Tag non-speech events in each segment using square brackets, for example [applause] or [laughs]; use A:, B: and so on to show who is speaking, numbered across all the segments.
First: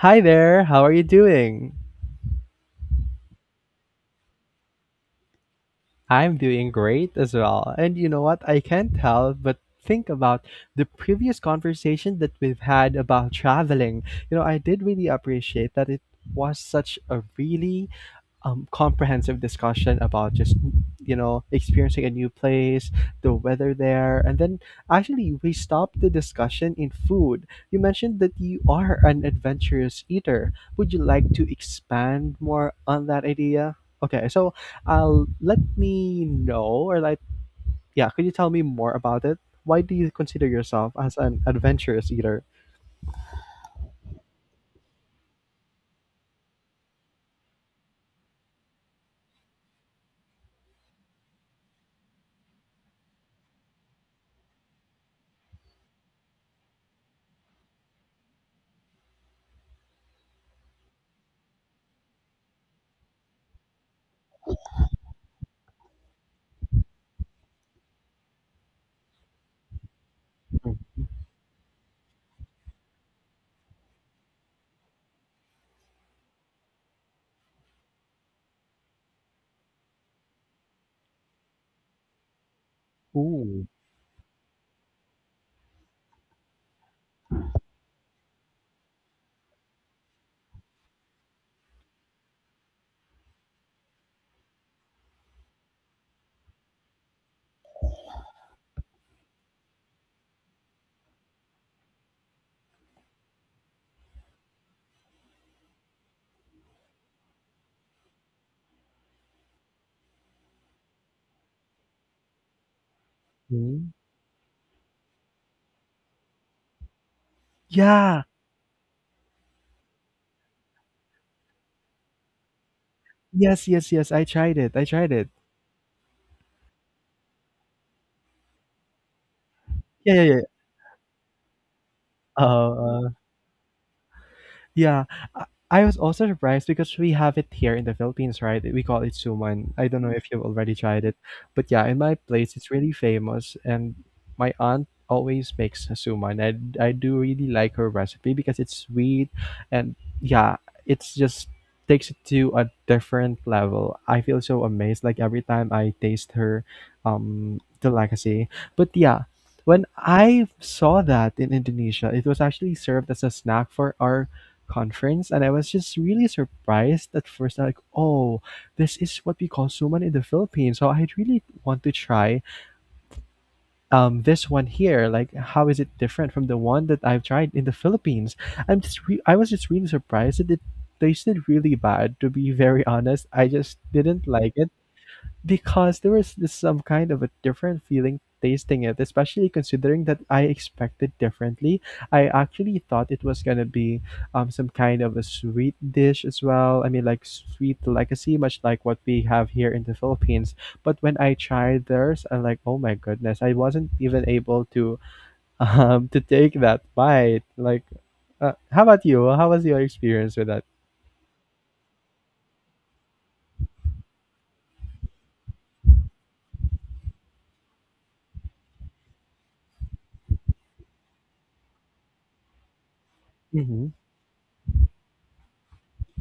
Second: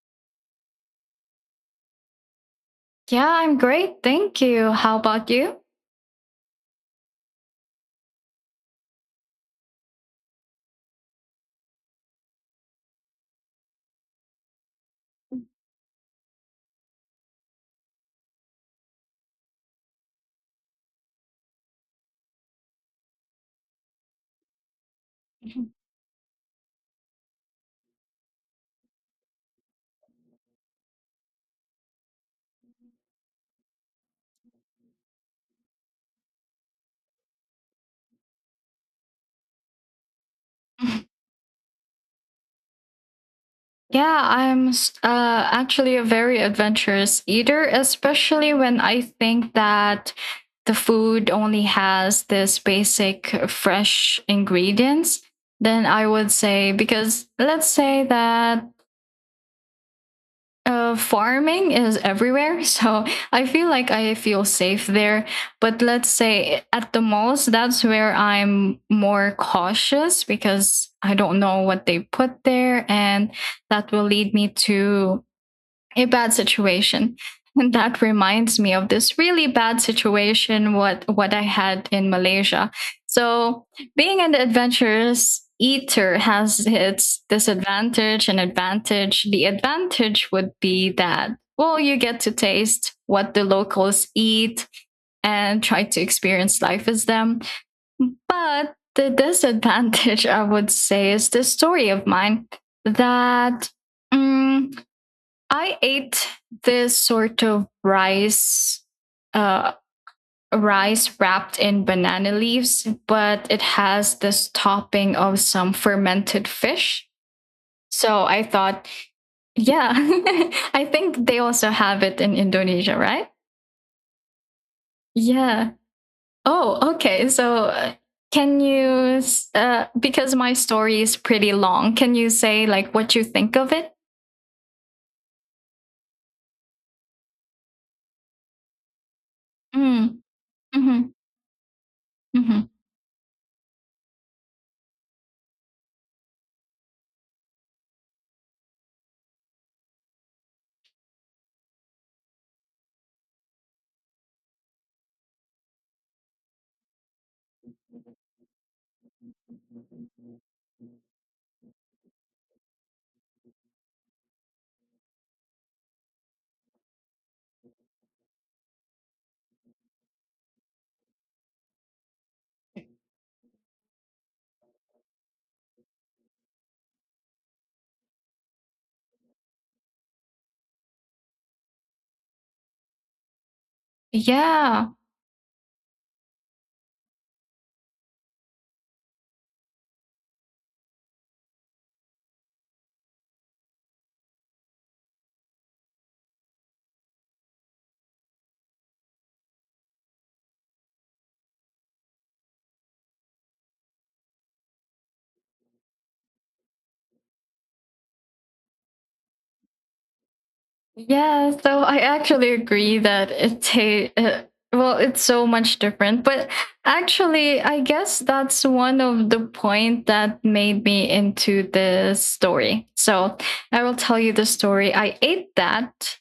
A: Hi there, how are you doing?
B: Yeah, I'm great. Thank you. How about you?
A: I'm doing great as well. And you know what? I can't help but think about the previous conversation that we've had about traveling. You know, I did really appreciate that it was such a really comprehensive discussion about just you know experiencing a new place, the weather there, and then actually we stopped the discussion in food. You mentioned that you are an adventurous eater. Would you like to expand more on that idea? Okay, so I'll let me know or like yeah, could you tell me more about it? Why do you consider yourself
B: [laughs]
A: as an adventurous eater?
B: Yeah, I'm actually a very adventurous eater, especially when I think that the food only has this basic fresh ingredients. Then I would say, because let's say that farming is everywhere, so I feel safe there. But let's say at the malls, that's where I'm more cautious because
A: Mm.
B: I don't know what they put there, and that will lead me to a bad situation. And that reminds me of this really bad situation what I had in Malaysia. So
A: Ooh.
B: being an adventurous eater has its disadvantage and advantage. The advantage would be that well, you get to taste what the locals eat and try to experience life as them. But the disadvantage, I would say, is this story of mine that um, I ate this sort of rice, uh, rice wrapped in banana leaves, but it
A: Mhm.
B: has this topping of some fermented fish. So
A: Yeah.
B: I thought, yeah, [laughs] I think they also have it in Indonesia, right?
A: Yes, yes, yes. I tried it. I tried it.
B: Yeah. Oh, okay. So can you,
A: Yeah, yeah,
B: because
A: yeah.
B: my story is pretty long, can you say like
A: Uh,
B: what you think of it?
A: Yeah, I I was also surprised because we have it here in the Philippines, right? We call it suman. I don't know
B: Mm,
A: if you've already tried
B: hmm
A: it, but yeah, in my place,
B: mm-hmm.
A: it's really famous, and my aunt always makes a suman. I do really like her recipe because it's sweet, and yeah, it's just takes it to a different level. I feel so amazed like every time I taste her, delicacy. But yeah. When I saw that in Indonesia, it was actually served as a snack for our conference, and I was just really surprised at first, like, oh, this is what we call suman in the Philippines, so I really want to try this one here, like how is it different from the one that I've tried in the Philippines. I was just really surprised that it tasted really bad, to be very honest. I just didn't like it
B: Yeah.
A: because there was this some kind of a different feeling tasting it, especially considering that I expected differently. I actually thought it was gonna be some kind of a sweet dish as well. I mean, like sweet legacy, much like what we have here in the Philippines. But when I tried theirs, I'm like, oh my goodness, I wasn't even able to [laughs] to take that bite. Like, how about you? How was your experience with that?
B: Yeah, so I actually agree that well, it's so much different. But actually, I guess that's one of the point that made me into this story. So I
A: Mm-hmm.
B: will tell you the story. I ate that,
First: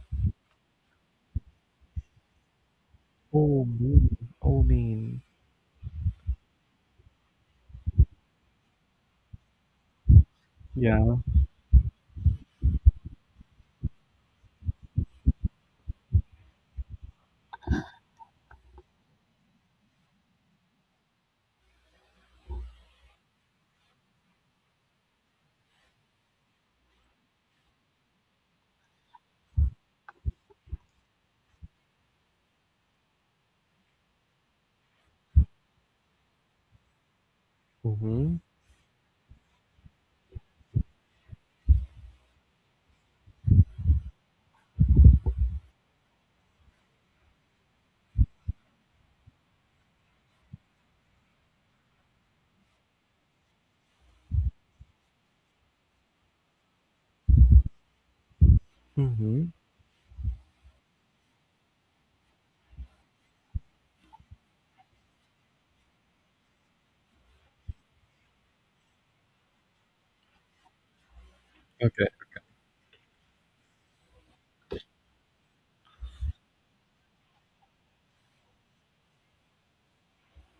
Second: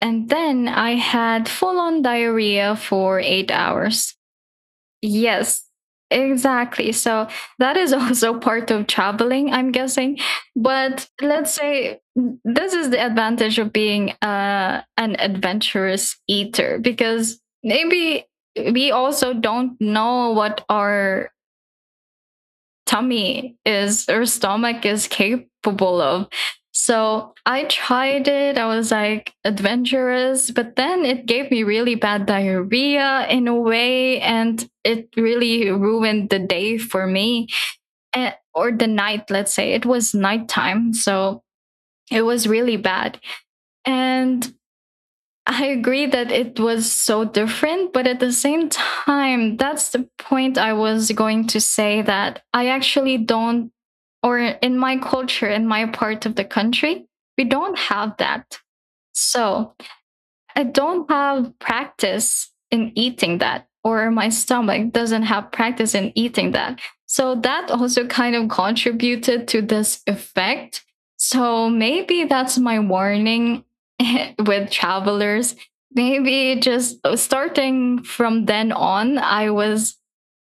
B: and then I had full on diarrhea for eight
A: Oh,
B: hours.
A: mean. Oh, mean.
B: Yes, exactly. So that is also [laughs] part of traveling, I'm guessing. But
A: Yeah.
B: this is the advantage of being an adventurous eater because maybe we also don't know what our tummy is, or stomach is capable of. So I tried it. I was like adventurous, but then it gave me really bad diarrhea in a way, and it really ruined the day for me eh,
A: Mm-hmm.
B: or the night, let's say. It was nighttime. So it was really bad. And I agree that it was so different, but at the same time, that's the point I was going to say that I actually don't, or in my culture, in my part of the country, we don't have that.
A: Mm-hmm.
B: So I don't have practice in eating that, or my stomach doesn't have practice in eating that. So that also kind of contributed to this effect. So maybe that's my warning [laughs] with travelers. Maybe just starting from then on, I was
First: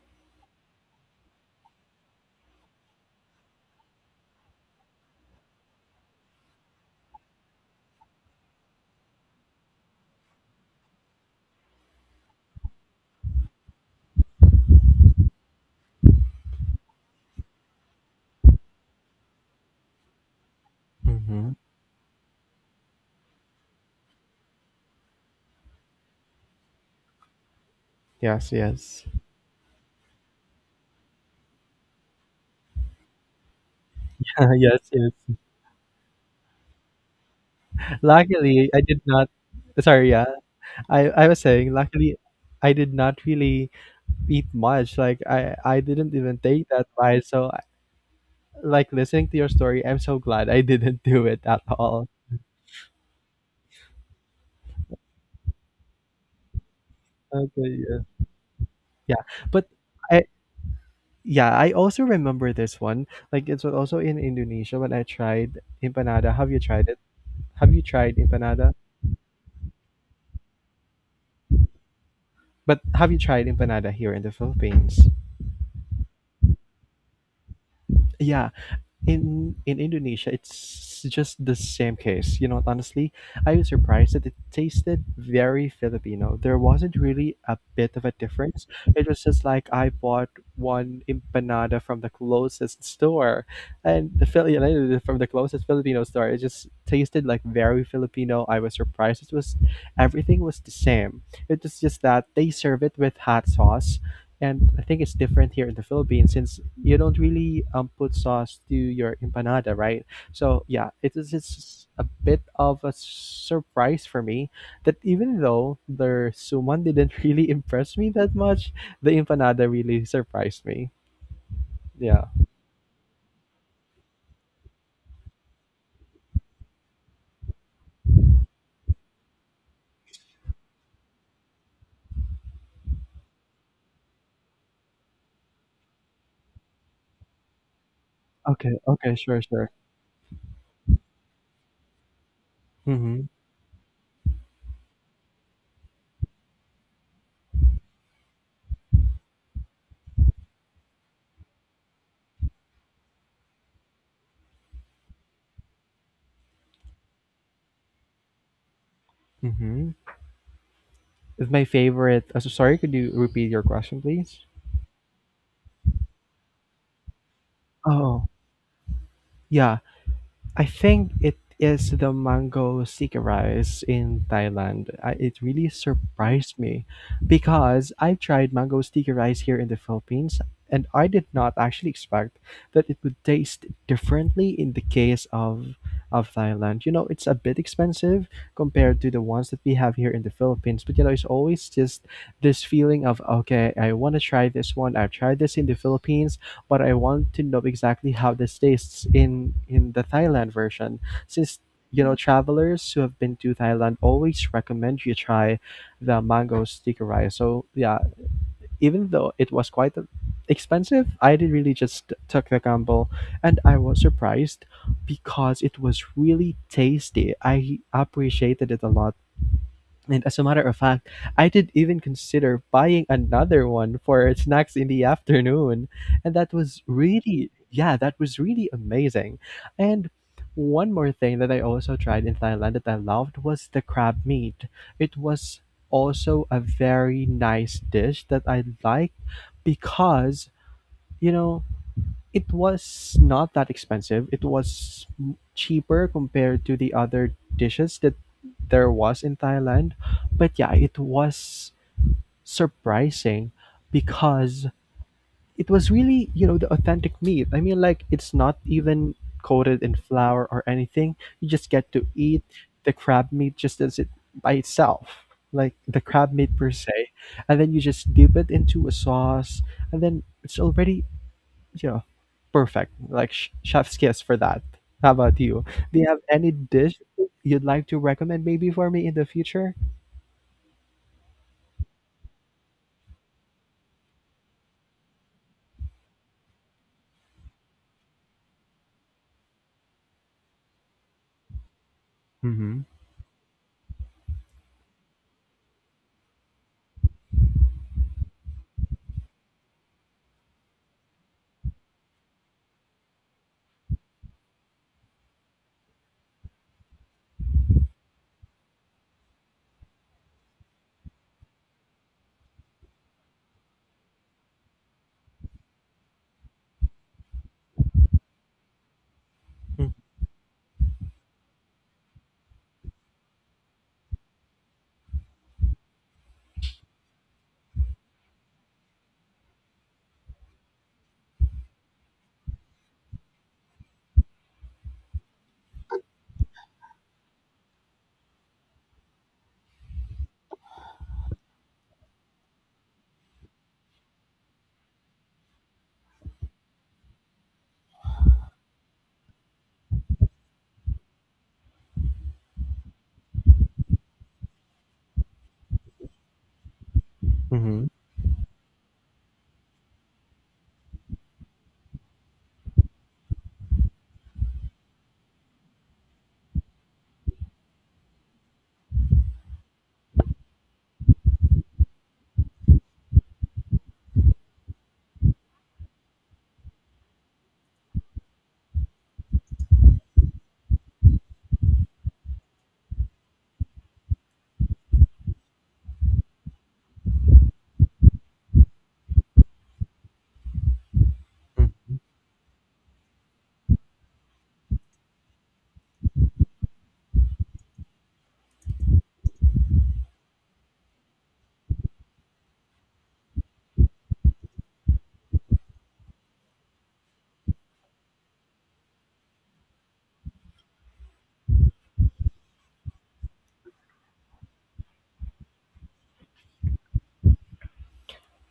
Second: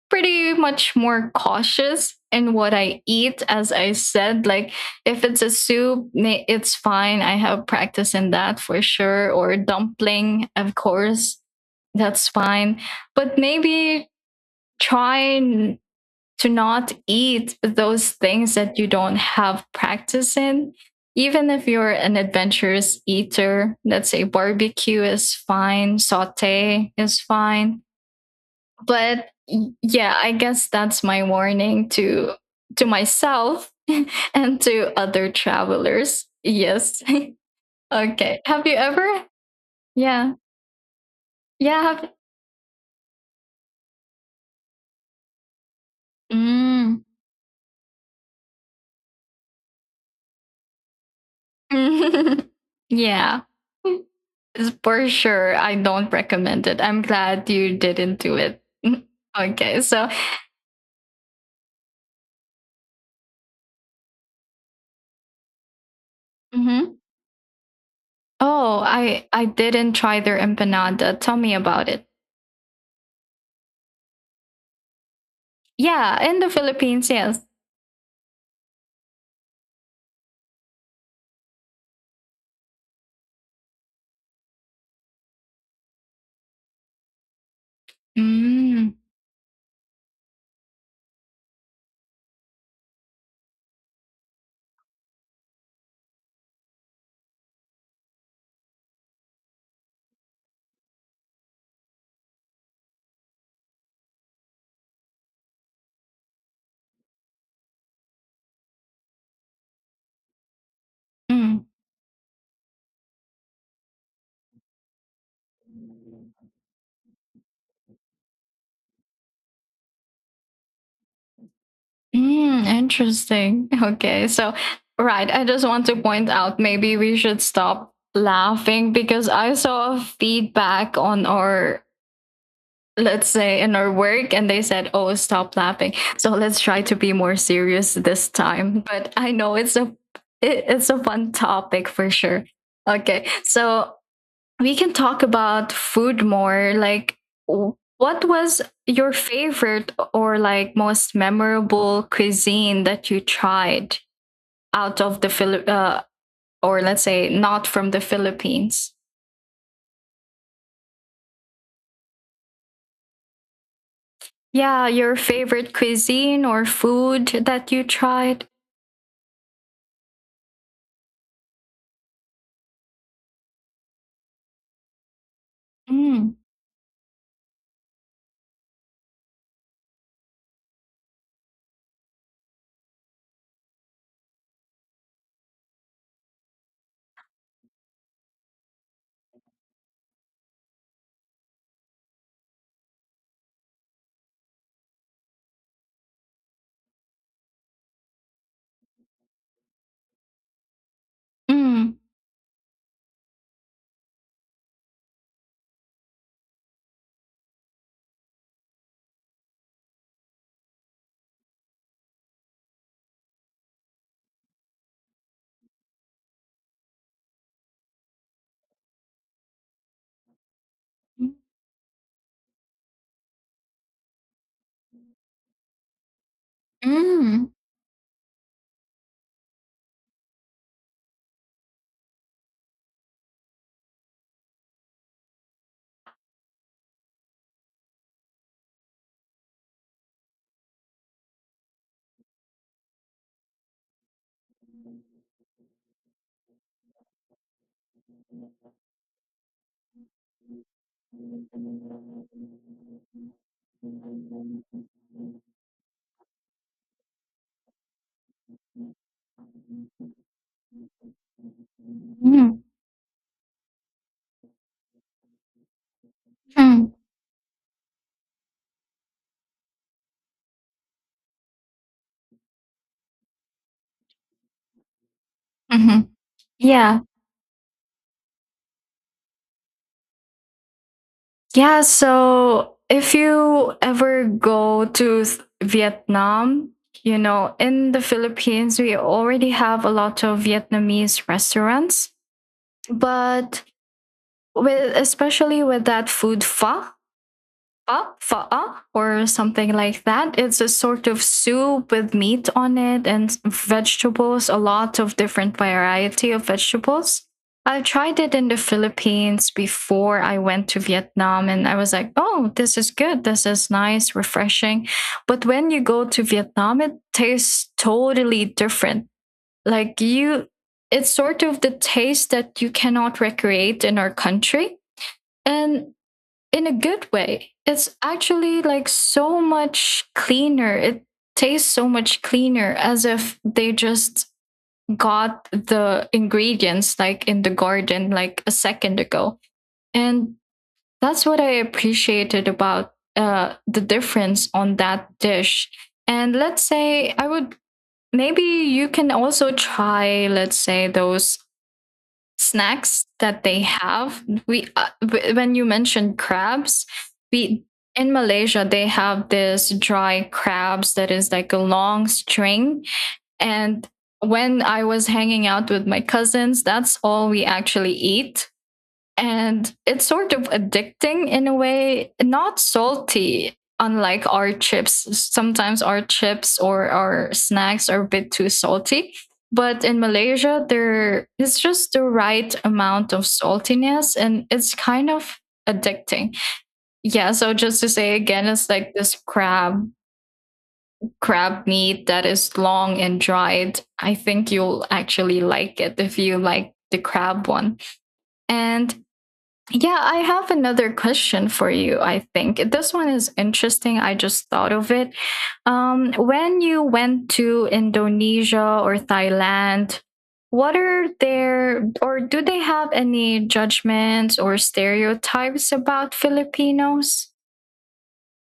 B: pretty much more cautious in what I eat. As I said, like if it's a soup, it's fine. I have practice in that for sure. Or dumpling, of course, that's fine. But maybe try n- to not eat those things that you don't have practice in.
A: Mm-hmm.
B: Even if you're an adventurous eater, let's say barbecue is fine, saute is fine,
A: Yes, yes.
B: but yeah, I guess that's my warning to myself [laughs]
A: [laughs]
B: and
A: Yes,
B: to other
A: yes.
B: travelers. Yes. [laughs] Okay, have
A: Luckily,
B: you
A: I did
B: ever
A: not. Sorry, yeah.
B: yeah,
A: I was saying,
B: yeah, have
A: luckily, I did not really eat much. Like, I didn't even take that
B: mm.
A: bite. So, I- like, listening to your story, I'm so glad I [laughs] didn't do it at all.
B: [laughs] Yeah. [laughs] For sure, I don't recommend it. I'm glad you
A: Okay, yeah.
B: didn't do it.
A: Yeah.
B: [laughs]
A: But
B: Okay, so
A: I, yeah, I also remember this one. Like, it's also in Indonesia when I tried empanada. Have you tried
B: mhm.
A: it? Have you tried empanada?
B: Oh, I didn't try their empanada. Tell me about it.
A: But have you tried empanada here in the Philippines?
B: Yeah, in the Philippines, yes.
A: Yeah, in Indonesia, it's just the same case. You know, honestly, I was surprised that it tasted very Filipino. There wasn't really a bit of a difference.
B: Mm.
A: It was just like I bought one empanada from the closest store, and the Filipino from the closest Filipino store. It just tasted like very Filipino. I was surprised. It was everything was the same. It was just that they serve it with hot sauce, and I think it's different here in the Philippines since you don't really put sauce to your empanada, right? So yeah, it is
B: Mm.
A: it's a bit of a surprise for me that even though the suman didn't [laughs] really impress me that much, the empanada really surprised me. Yeah.
B: Mm, interesting. [laughs] Okay. So, right. I just want to point out maybe we should stop laughing because I saw a feedback on our, let's say, in our work, and they said, oh, stop laughing. So, let's try to be more serious this
A: Okay.
B: time. But
A: Okay.
B: I
A: Sure.
B: know
A: Sure.
B: it's a it's a fun topic for sure.
A: Mm-hmm.
B: Okay. So we can talk about food more. Like, what was your favorite or like most memorable cuisine that you tried out of the or let's say not from the Philippines?
A: Mm-hmm. It's my favorite. So sorry, could you repeat your question, please?
B: Yeah, your favorite cuisine or food that you
A: Oh,
B: tried.
A: yeah. I think it is the mango sticky rice in Thailand. I, it really
B: Mm,
A: surprised me because I tried mango sticky rice here in the Philippines, and I did not actually expect that it would taste differently in the case of Thailand. You know, it's a bit expensive compared to the ones that we have here in the Philippines, but you know, it's always just this feeling of okay, I want to try this one. I've tried this in the Philippines, but I want to know exactly how this tastes in the Thailand version since
B: mm,
A: you know travelers who have been to Thailand always recommend you try the mango sticky rice. So yeah, even though it was quite expensive, I did really just took the gamble, and I was surprised because it was really tasty. I appreciated it a lot. And as a matter of fact, I did even consider buying another one for snacks in the afternoon. And that was
B: mm, mm,
A: really, yeah, that was really amazing. And one more thing that I also tried in Thailand that I loved was the crab meat. It was also a very nice dish that I liked because, you know, it was not that expensive. It was cheaper compared to the other dishes that there was in Thailand. But yeah, it was surprising because it was really, you know, the authentic meat. I mean, like, it's not even coated in flour or anything. You just get to eat
B: mm,
A: the crab meat just as it by itself. Like the crab meat per
B: mm.
A: se, and then you just dip it into a sauce, and then it's already, you know, perfect. Like chef's kiss for that. How about you? Do you
B: Mhm.
A: have any
B: Yeah.
A: dish you'd like to recommend maybe for me in the future?
B: Yeah, so if you ever go to Vietnam, you know, in the Philippines, we already have a lot of Vietnamese restaurants,
A: Mm-hmm.
B: but with especially with that food pho, fa fa'a or something like that. It's a sort of soup with meat on it and vegetables, a lot of different variety of vegetables. I tried it in the Philippines before I went to Vietnam and I was like, "Oh, this is good. This is nice, refreshing." But when you go to Vietnam, it tastes totally different. Like you It's sort of the taste that you cannot recreate in our country. And in a good way. It's actually like so much cleaner. It tastes so much cleaner as if they just got the ingredients like in the garden like a second ago. And that's what I appreciated about the difference on that dish. And let's say I would maybe you can also try, let's say, those snacks that they have. We When you mentioned crabs, we
A: Mm-hmm.
B: in Malaysia they have this dry crabs that is like a long string, and when I was hanging out with my cousins, that's all we actually eat. And it's sort of addicting in a way, not salty, unlike our chips. Sometimes our chips or our snacks are a bit too salty. But in Malaysia, there is just the right amount of saltiness and it's kind of addicting. Yeah, so just to say again, it's like this crab
A: Hmm.
B: meat that is long and dried. I think you'll actually like it if you like the crab one. And yeah, I have another question for you, I think. This one is interesting. I just thought of it. When you went to Indonesia or Thailand, what are their, or do they have any judgments or stereotypes about Filipinos?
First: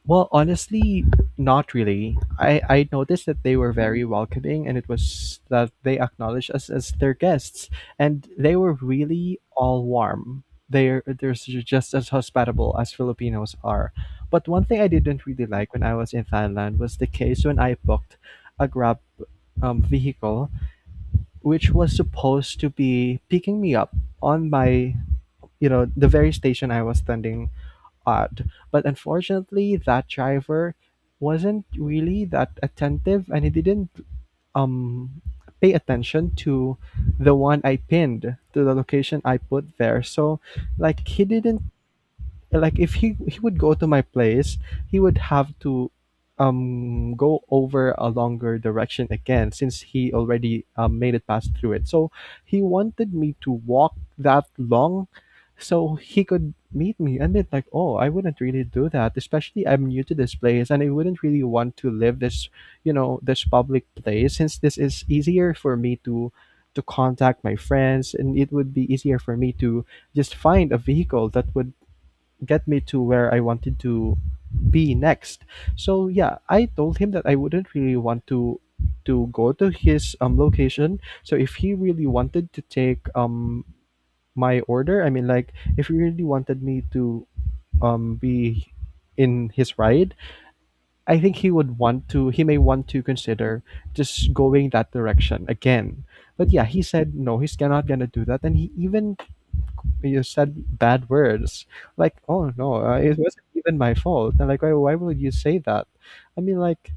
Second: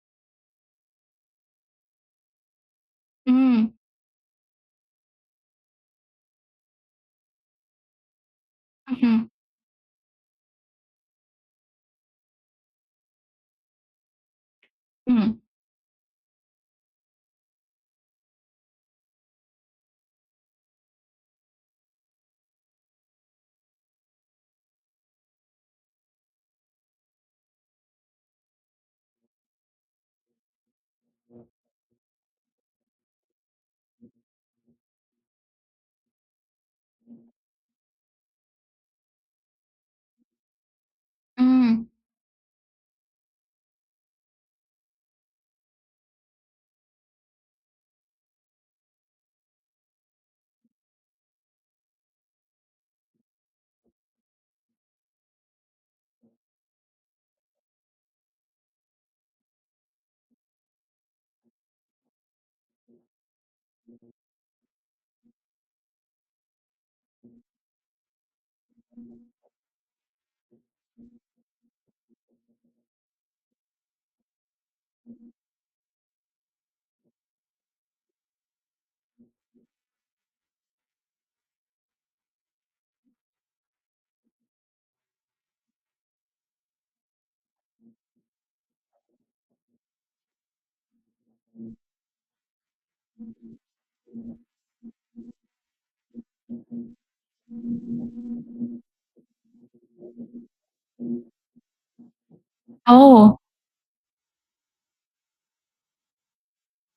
A: Well, honestly, not really. I noticed that they
B: Mm,
A: were very welcoming and it was that they acknowledged us as their guests, and they were
B: hmm
A: really all warm. They're just as hospitable as Filipinos are. But one thing I didn't
B: mm,
A: really like when I was in Thailand was the case when I booked a Grab vehicle, which was supposed to be picking me up on my, you know, the very station I was standing at. But unfortunately, that driver wasn't really that attentive, and he didn't um, pay attention to the one I pinned to the location I put there. So, like, he didn't
B: mm.
A: like if he would go to my place, he would have to go over a longer direction again since he already made it pass through it. So he wanted me to walk that long so he could meet me and be like, "Oh, I wouldn't really do that, especially I'm new to this place and I wouldn't really want to live this, you know, this public place since this is easier for me to contact my friends, and it would be easier for me to just find a vehicle that would get me to where I wanted to be next. So yeah, I told him that I wouldn't really want to go to his location. So if he really wanted to take my order, I mean like if he really wanted me to be in his ride, I think he would want to he may want to consider just going that direction again. But yeah, he said no, he's not gonna do that. And he even you said bad words. Like, oh no, it
B: Oh,
A: wasn't even my fault. And like, why would you say that? I mean, like,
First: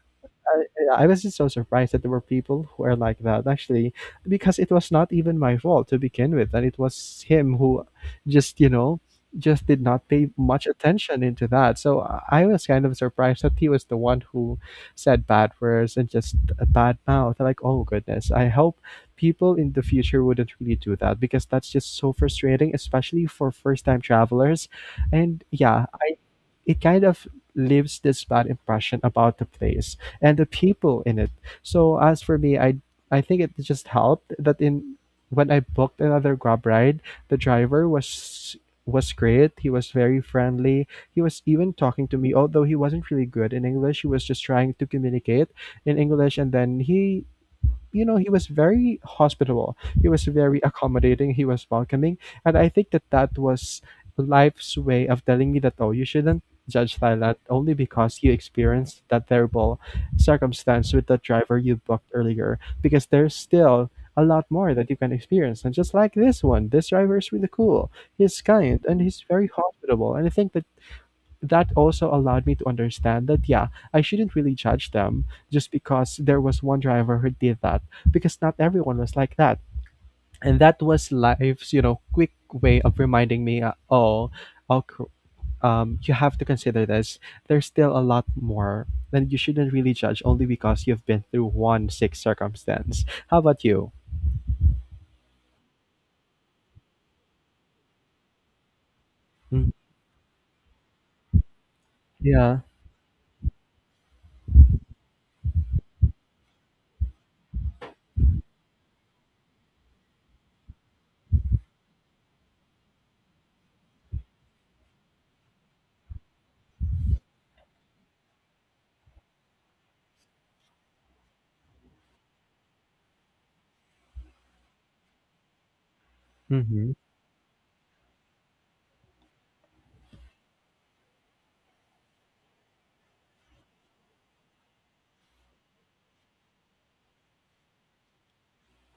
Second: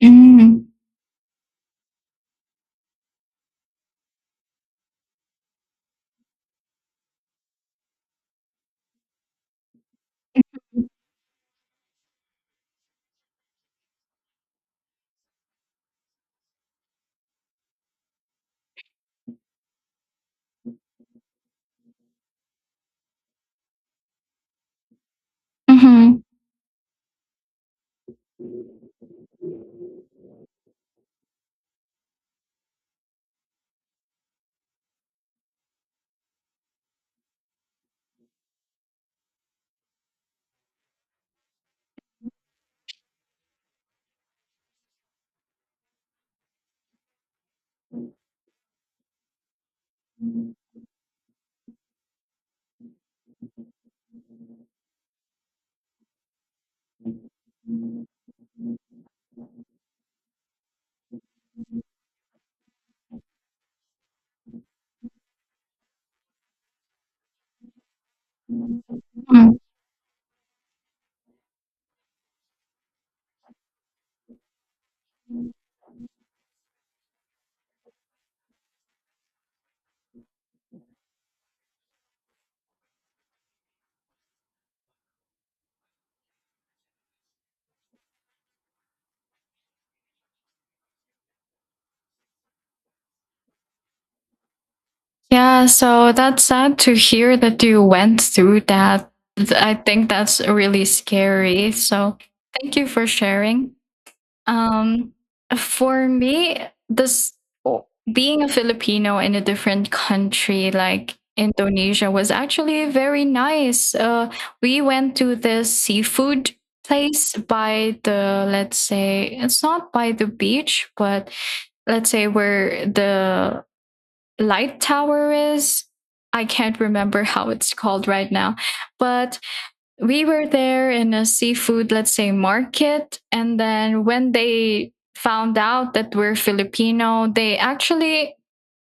B: mm,
A: I was just so surprised that there were people who are like that actually, because it was not even my fault to begin with, and it was him who just you know just did not pay much attention into that. So I was kind of surprised that he was the one who said bad words and just a bad mouth. Like oh goodness, I hope people in the future wouldn't really do that because that's just so frustrating, especially for first time travelers. And yeah,
B: mhm,
A: it kind of leaves this bad impression about the place and the people in it. So as for me, I think it just helped that in when I booked another Grab ride, the driver was great. He was very friendly. He was even talking to me, although he wasn't really good in English. He was just trying to communicate in English, and then he he was very hospitable, he was very accommodating, he was welcoming. And I think that that was life's way of telling me that, oh, you shouldn't judge Thailand only because you experienced that terrible circumstance with the driver you booked earlier, because there's still a lot more that you can experience. And just like this one, this driver is really cool. He's kind and he's very
B: mm.
A: hospitable. And I think that that also allowed me to understand that, yeah, I shouldn't really judge them just because there was one driver who did that, because not everyone was like that. And that was life's quick way of reminding me, oh, okay, you have to consider this. There's still a lot more, and you shouldn't really judge only because you've been through one sick circumstance. How about you?
B: Yeah, so that's sad to hear that you went through that.
A: Mm,
B: I think that's really scary. So
A: yeah.
B: thank you for sharing. Um, for me, this o- being a Filipino in a different country like Indonesia was actually very nice. We went to this seafood place by the, let's say, it's not by the beach, but let's say where the light tower is. I can't
A: Mm-hmm.
B: remember how it's called right now. But we were there in a seafood, let's say, market. And then when they found out that we're Filipino, they actually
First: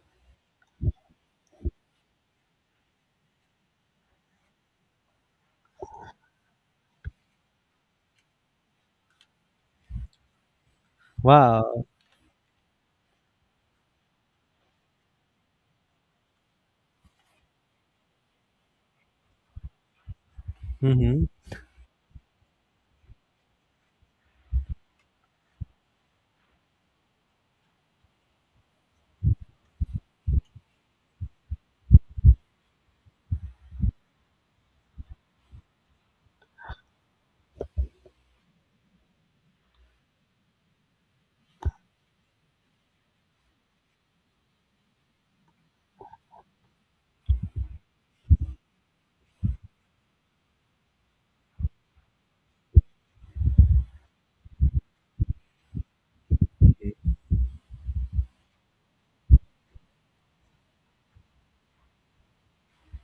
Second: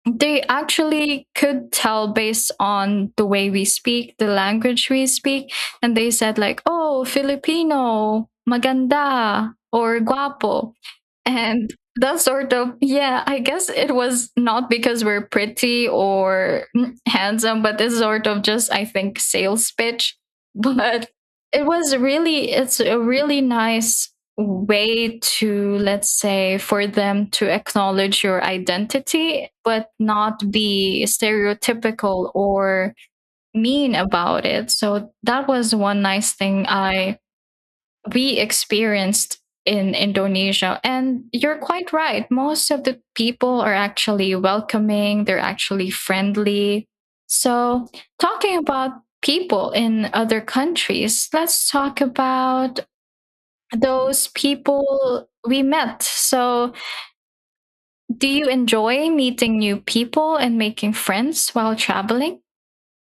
B: they actually could tell based on the way we speak, the language we speak, and they said like, "Oh, Filipino, maganda or guapo." And
A: Wow.
B: that sort of yeah, I guess it was not because we're pretty or mm, handsome, but it's sort of just I think sales pitch. [laughs] But
A: Mm-hmm.
B: it was really it's a really nice way to let's say for them to acknowledge your identity but not be stereotypical or mean about it. So that was one nice thing I we experienced in Indonesia. And you're quite right, most of the people are actually welcoming, they're actually friendly. So talking about people in other countries, let's talk about those people we met. So, do you enjoy meeting new people and making friends while traveling?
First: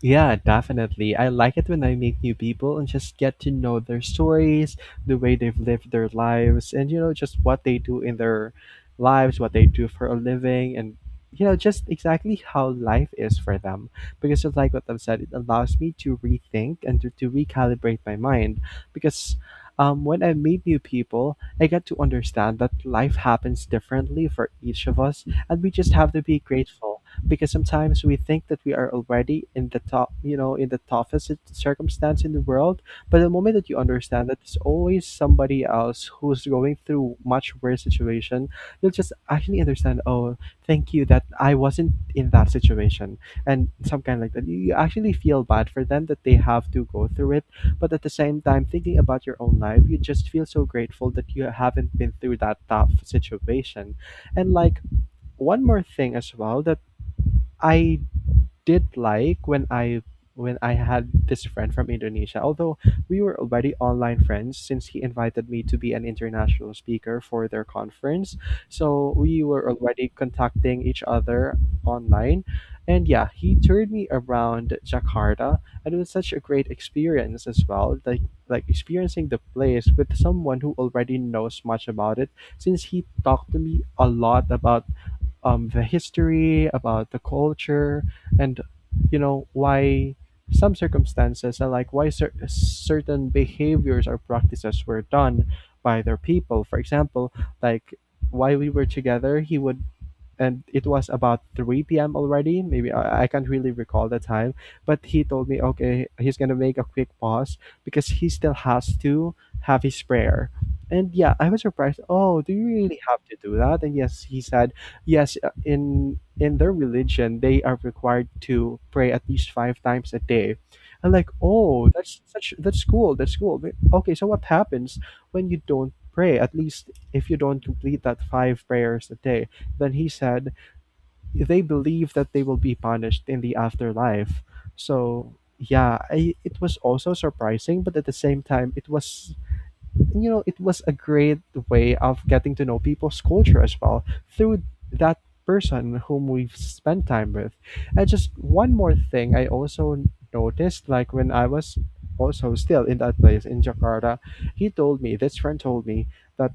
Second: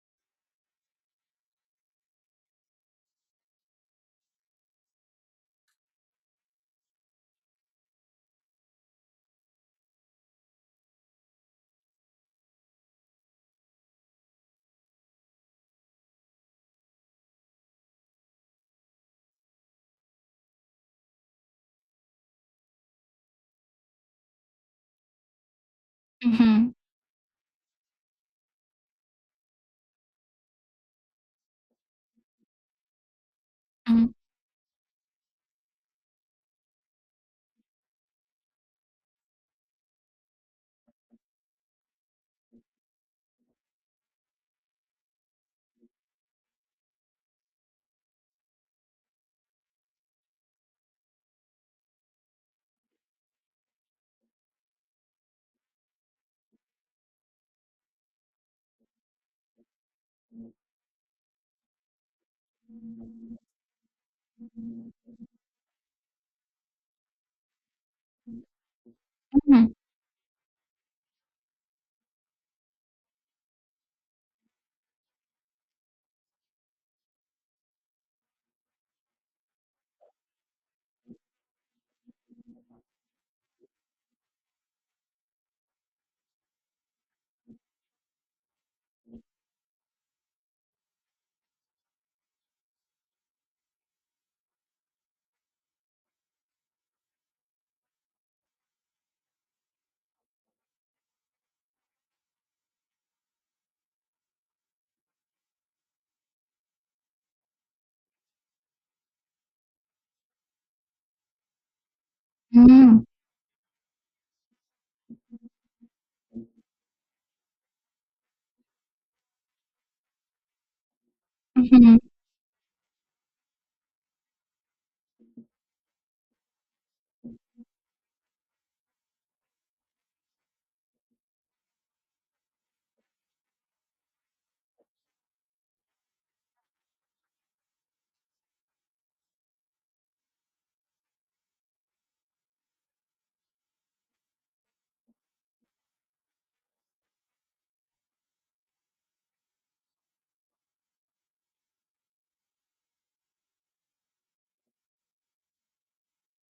A: Yeah, definitely. I like it when I meet new people and just get to know their stories, the way they've lived their lives, and, just what they do in their lives, what they do for a living, and, just exactly how life is for them. Because just like what I've said, it allows me to rethink and to recalibrate my mind. Because when I meet new people, I get to understand that life happens differently for each of us, and we just have to be
B: Mm-hmm.
A: grateful, because sometimes we think that we are already in the top, in the toughest circumstance in the world. But the moment that you
B: Mm-hmm.
A: understand that there's always somebody else who's going through much worse situation, you'll just actually understand. Oh, thank you that I wasn't in that situation, and some kind like that. You actually feel bad for them that they have to go through it, but at the same time, thinking about your own life, you just feel so grateful that you haven't been through that tough situation. And like one more thing as well, that I did like when I had this friend from Indonesia. Although we were already online friends, since he invited me to be an international speaker for their conference. So we were already contacting each other online. And yeah, he toured me around Jakarta, and it was such a great experience as well. Like experiencing the place with someone who already knows much about it, since he talked to me a lot about the history, about the culture, and why some circumstances, and like why certain behaviors or practices were done by their people. For example, like why we were together, he would, and it was about 3 p.m. already. Maybe I can't really recall the time, but he told me, okay, he's gonna make a quick pause because he still has to have his prayer. And yeah, I was surprised. Oh, do you
B: Mm-hmm.
A: really have to do that? And yes, he said, yes. In their religion, they are required to pray at least 5 times a day. I'm like, oh,
B: Mm-hmm.
A: that's such that's cool. That's cool. But, okay, so what happens when you don't pray? At least if you don't complete that 5 prayers a day, then he said they believe that they will be punished in the afterlife. So yeah, it was also surprising, but at the same time, it was it was a great way of getting to know people's culture as well, through that person whom we've spent time with. And just one more thing, I also noticed, like when I was also still in that place in Jakarta, he told me, this friend told me that,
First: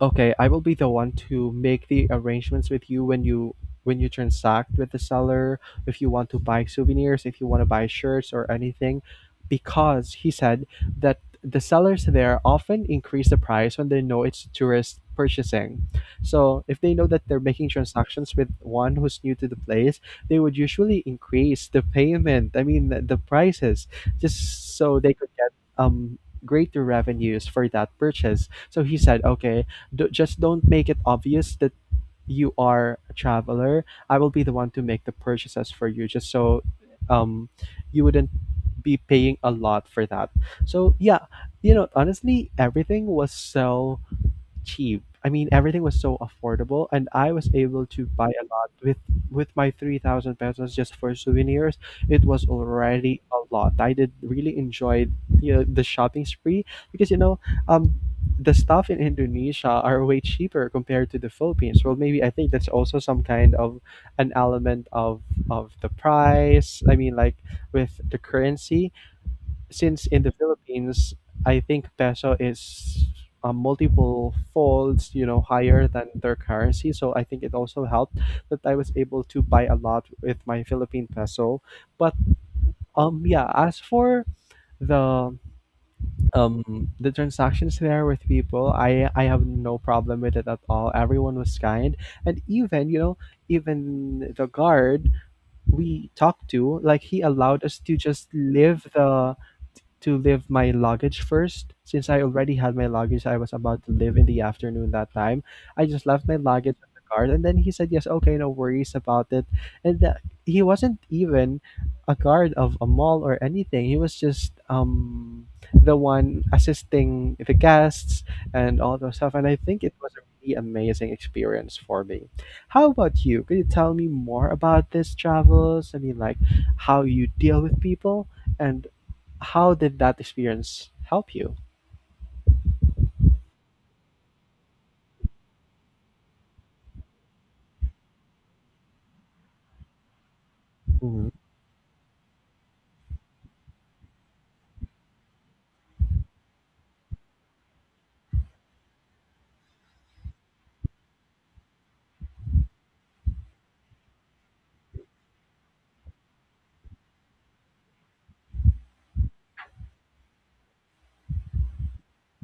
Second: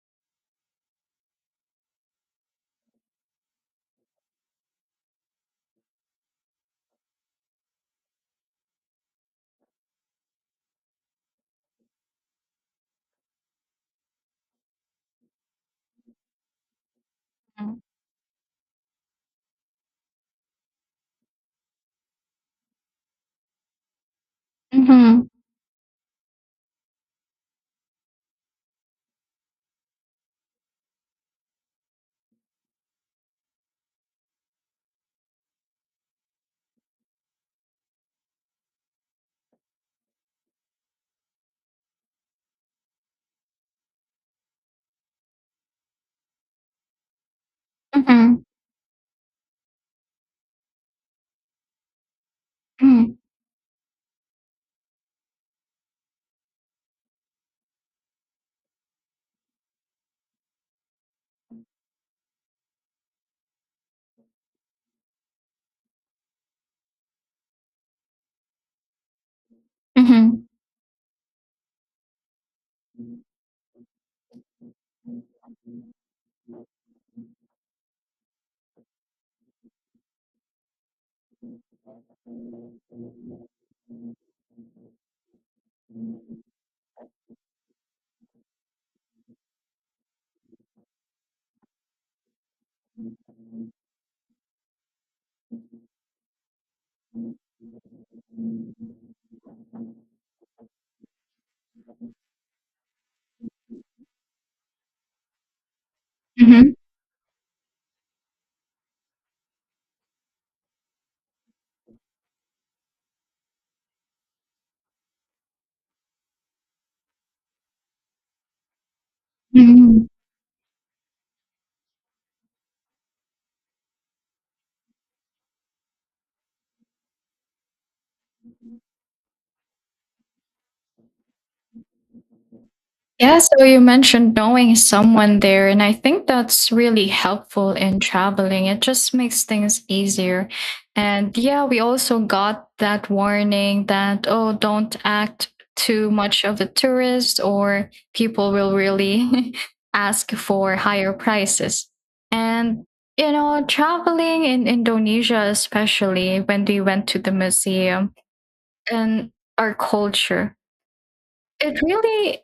A: okay, I will be the one to make the arrangements with you when you transact with the seller, if you want to buy souvenirs, if you want to buy shirts or anything, because he said that the sellers there often increase the price when they know it's tourist purchasing. So if they know that they're making transactions with one who's new to the place, they would usually increase the payment. I mean, the prices, just so they
B: Mm-hmm.
A: could get um greater revenues for that purchase. So he said, okay, just don't make it obvious that you are a traveler. I will be the one to make the purchases for you, just so um, you wouldn't be paying a lot for that. So yeah, honestly, everything was so cheap. I mean, everything was so affordable, and I was able to buy
B: Mm-hmm.
A: a lot with my 3,000 pesos just for souvenirs. It was
B: Mm-hmm.
A: already a lot. I did really enjoy the the shopping spree, because um, the stuff in Indonesia are way cheaper compared to the Philippines. Well, maybe I think that's also some kind of an element of the price. I mean, like with the currency, since in the
B: Mm-hmm.
A: Philippines, I think peso is multiple folds, higher than their currency. So I think it also helped that I was able to buy a lot with my Philippine peso. But yeah, as for the the transactions there with people, I have no problem with it at all. Everyone was kind, and even, even the guard we talked to, like he allowed us to just leave the to leave my luggage first. Since I already had my luggage, I was about to leave in the afternoon that time. I just left my luggage at the guard, and then he said, "Yes, okay, no worries about it." And that he wasn't even a guard of a mall or anything. He was just the one assisting the guests and all those stuff. And I think it
B: Mm-hmm.
A: was a really amazing experience for me. How about you? Could you tell me more about this travels? I mean, like how you deal with people and how did that experience help you?
B: Yeah, so you mentioned knowing someone there, and I think that's really helpful in traveling. It just makes things easier.
A: Mhm,
B: And yeah, we also got that warning that, oh, don't act too much of a tourist, or people will really [laughs] ask for higher prices. And, you know, traveling in Indonesia, especially when we went to the museum and our culture, it really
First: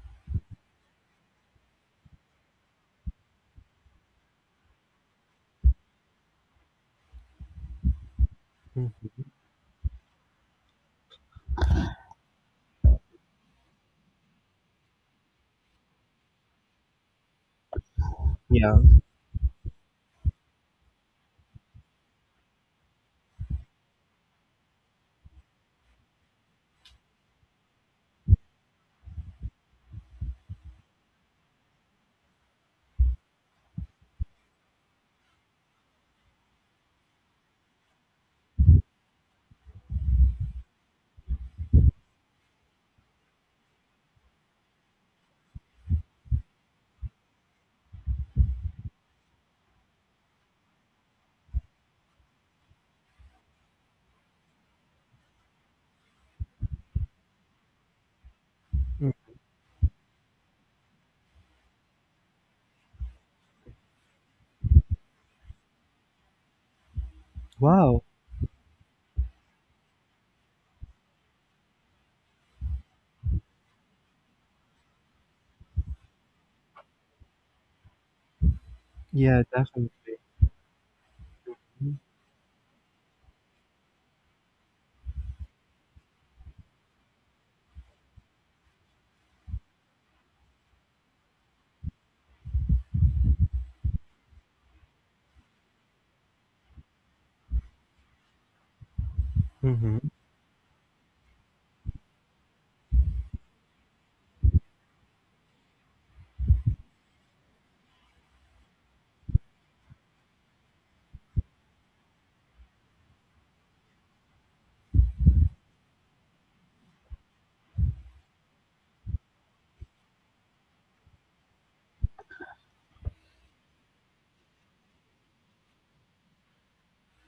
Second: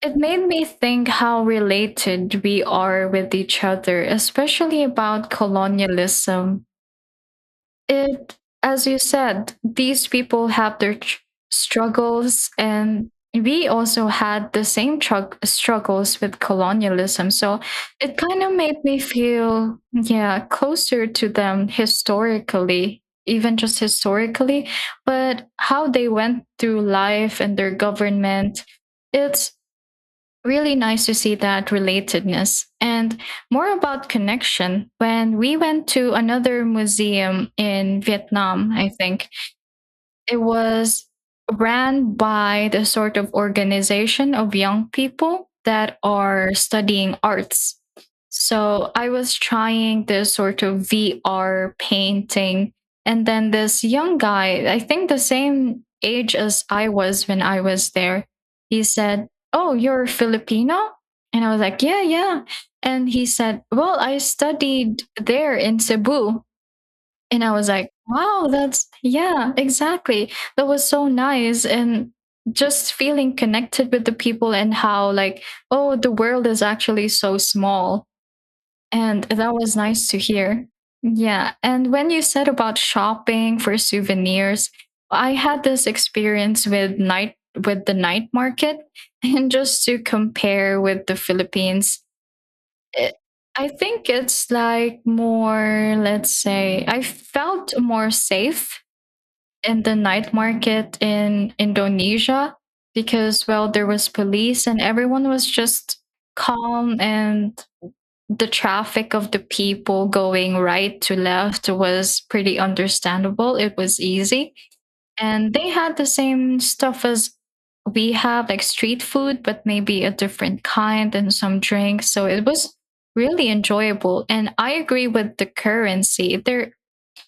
B: it made me think how related we are with each other, especially about colonialism. It, as you
A: mhm.
B: said, these people have their struggles, and we also had the same trug struggles with colonialism. So it kind of made
A: Yeah.
B: me feel, yeah, closer to them historically, even just historically, but how they went through life and their government. It's really nice to see that relatedness and more about connection when we went to another museum in Vietnam. I think it was ran by the sort of organization of young people that are studying arts. So I was trying this sort of VR painting. And then this young guy, I think the same age as I was when I was there, he said,
A: Mm.
B: "Oh, you're Filipino?" And I was like, "Yeah, yeah." And he said, "Well, I studied there in Cebu." And I was like,
A: Wow.
B: wow, that's, yeah, exactly. That was so nice. And just feeling connected with the people and how, like, oh, the world is actually so small. And
A: Yeah,
B: that was
A: definitely.
B: nice to hear. Yeah. And when you said about shopping for souvenirs, I had this experience with night with the night market [laughs] and just to compare with the Philippines, it I think it's like more, let's say, I felt more safe in the
A: Mm-hmm.
B: night market in Indonesia because, well, there was police and everyone was just calm and the traffic of the people going right to left was pretty understandable. It was easy. And they had the same stuff as we have, like street food, but maybe a different kind and some drinks. So it was really enjoyable. And I agree with the currency. There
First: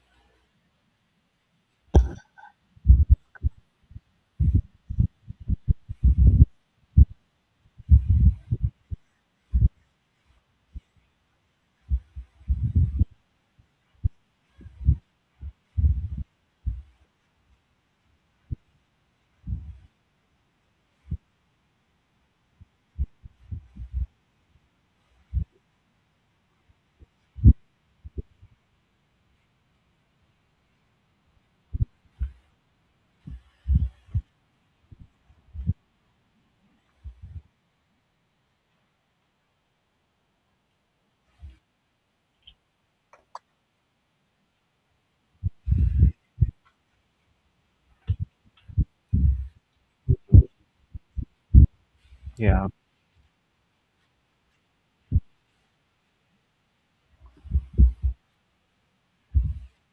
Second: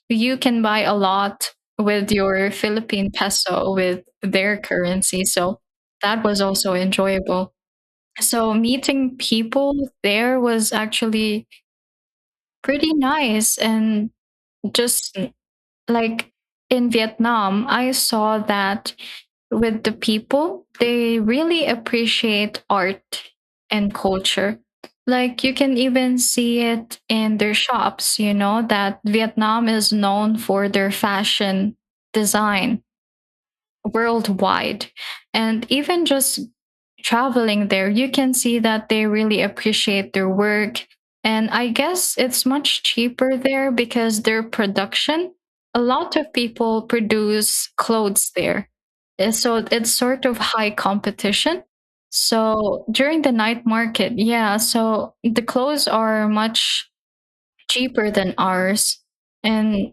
B: you can buy a lot with your Philippine peso with their currency. So that was also enjoyable. So meeting people there was actually pretty nice and just like in Vietnam, I saw that with the people, they really appreciate art and culture. Like you can even see it in their shops, you know, that Vietnam is known for their fashion design worldwide. And even just traveling there, you can see that they really appreciate their work. And I guess it's much cheaper there because their production, a lot of people produce clothes there. And so it's sort of high competition.
A: Yeah.
B: So during the night market, yeah, so the clothes are much cheaper than ours. And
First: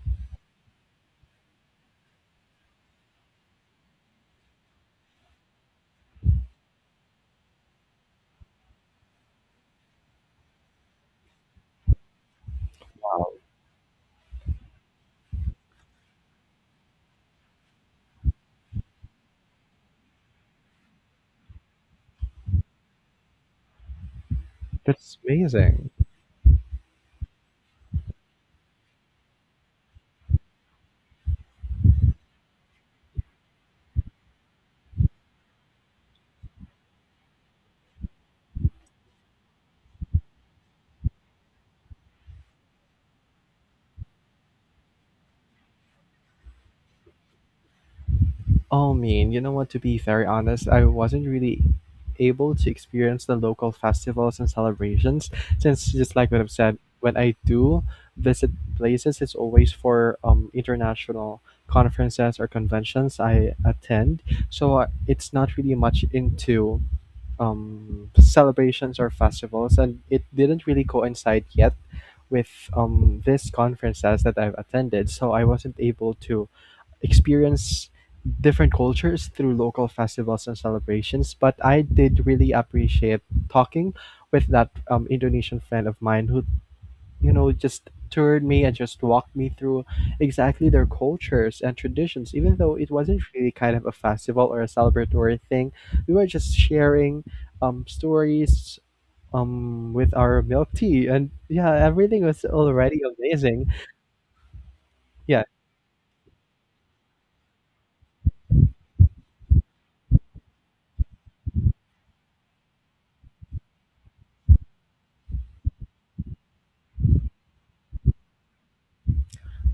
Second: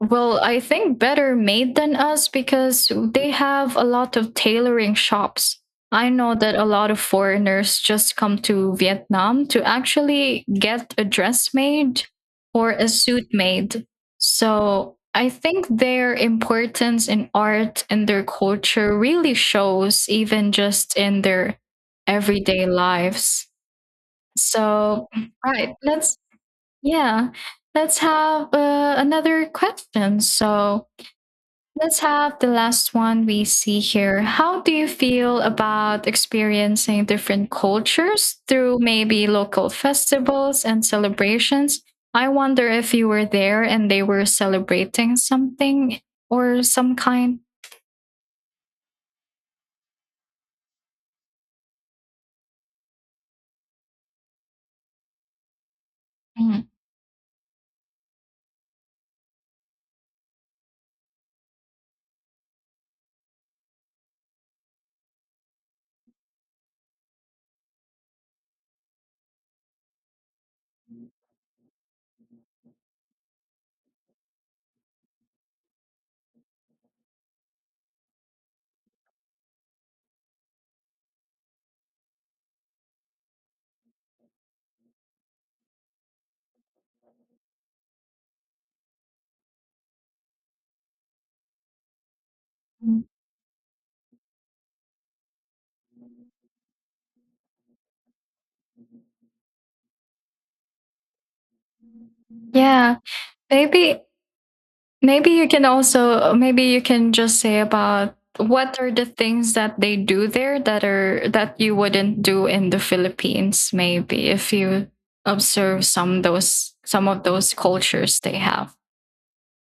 B: well, I think better made than us because they have a lot of tailoring shops. I know that a lot of foreigners just come to Vietnam to actually get a dress made or a suit
A: Wow.
B: made. So I think their importance in art and their culture really shows even just in their everyday lives. So,
A: That's
B: right,
A: amazing.
B: let's, yeah, let's have another question. So, let's have the last one we see here. How do you feel about experiencing different cultures through maybe local festivals and celebrations? I wonder if you were there and they were celebrating something or some kind.
A: Oh, mean, you know what? To be very honest, I wasn't really able to experience the local festivals and celebrations, since, just like what I've
B: Mm.
A: said, when I do visit places, it's always for international conferences or conventions I attend. So it's not really much into celebrations or festivals, and it didn't really coincide yet with these conferences that I've attended. So I wasn't able to experience different cultures through local festivals and celebrations. But I did really appreciate talking with that Indonesian friend of mine who, just toured me and just walked me through exactly their cultures and traditions, even though it wasn't really kind of a festival or a celebratory thing. We were just sharing stories with our milk tea. And yeah, everything was
B: Yeah,
A: already amazing.
B: maybe maybe
A: Yeah,
B: you can also maybe you can just say about what are the things that they do there that are that you wouldn't do in the Philippines maybe if you observe some those some of those cultures they have.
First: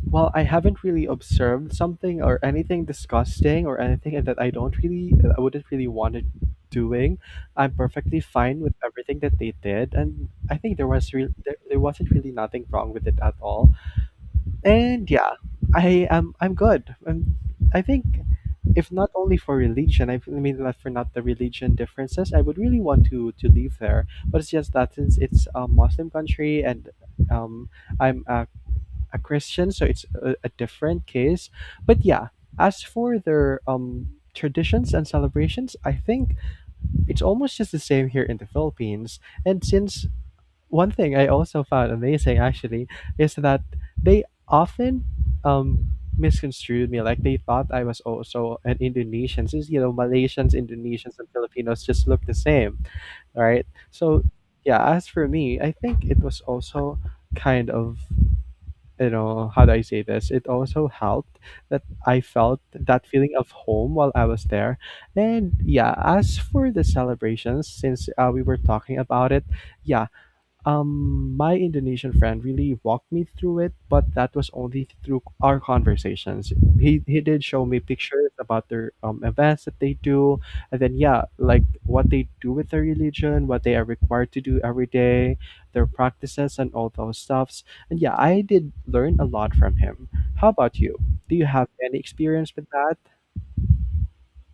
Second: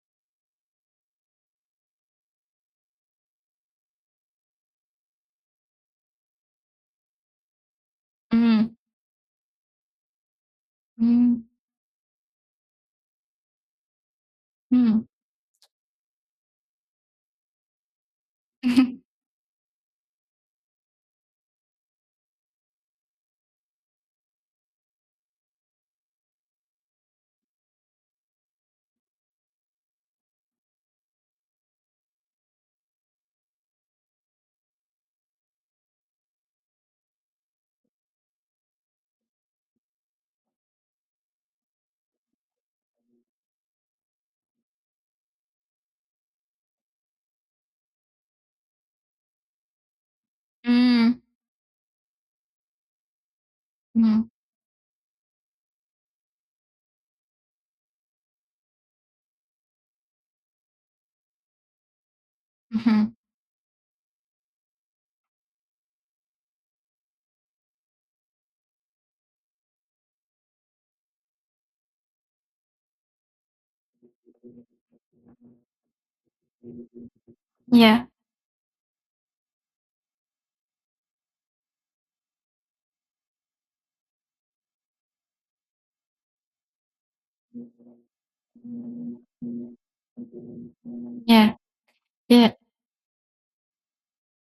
A: well, I haven't really observed something or anything disgusting or anything that I don't really, I wouldn't really want it doing. I'm perfectly fine with
B: Mm,
A: everything that they did, and I think there was real,
B: mm,
A: there wasn't really nothing wrong with it at all.
B: mm,
A: And yeah, I'm good. And I think, if not
B: [laughs]
A: only for religion, I mean that, for not the religion differences, I would really want to live there. But it's just that since it's a Muslim country and um, I'm a Christian, so it's a different case. But yeah, as for their traditions and celebrations, I think it's almost just the same here in the Philippines. And since one thing I also found amazing actually is that they often um misconstrued me, like they thought I was also an Indonesian, since, you know, Malaysians, Indonesians
B: mm,
A: and Filipinos just look the same, right? So
B: mm,
A: yeah, as for me, I think it was also kind of, you know, how do I say this? It also helped that I felt that
B: mhm.
A: feeling of home while I was there. And yeah, as for the celebrations, since we were talking about it, yeah, my Indonesian friend really walked me through it, but that was only through our conversations. He did show me
B: Yeah,
A: pictures about their events that they do, and then yeah, like what they do with their religion, what they are required to do every day, their practices and all those stuffs. And yeah, I did learn a lot from him. How about you? Do you
B: yeah,
A: have any
B: yeah.
A: experience with that?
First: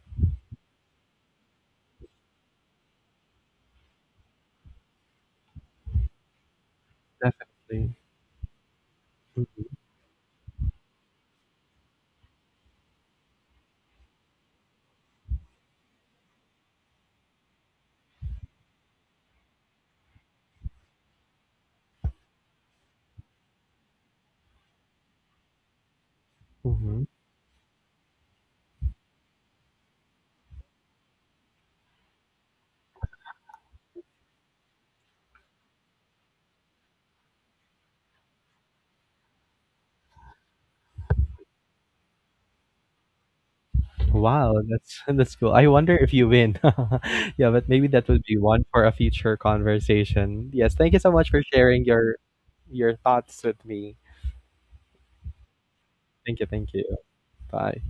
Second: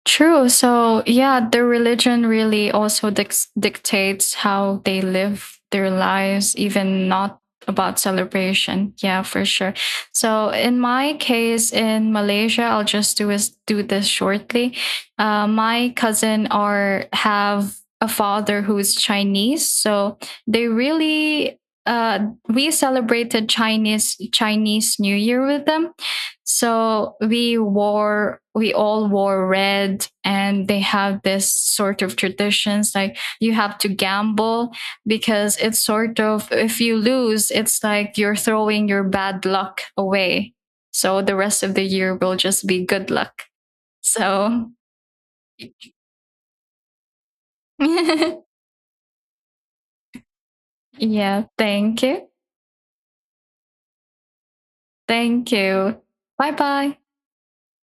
B: True. So, yeah, their religion really also dictates how they live their lives, even not
A: Definitely.
B: about celebration. Yeah, for sure. So, in my case in Malaysia, I'll just do is do this shortly. My cousin are have a father who's Chinese, so they really we celebrated Chinese New Year with them,
A: Hmm.
B: so we wore, we all wore red, and they have this sort of traditions like you have to gamble because it's sort of, if you lose, it's like you're throwing your bad luck away. So the rest of the year will just be good luck.
A: Wow,
B: So,
A: that's [laughs] that's cool. I wonder if you win. [laughs] Yeah, but
B: [laughs]
A: maybe that would
B: yeah,
A: be one for a future conversation. Yes, thank you so much for sharing
B: thank
A: your
B: you.
A: thoughts with me.
B: Thank you.
A: Thank you,
B: Bye
A: thank you.
B: bye.
A: Bye.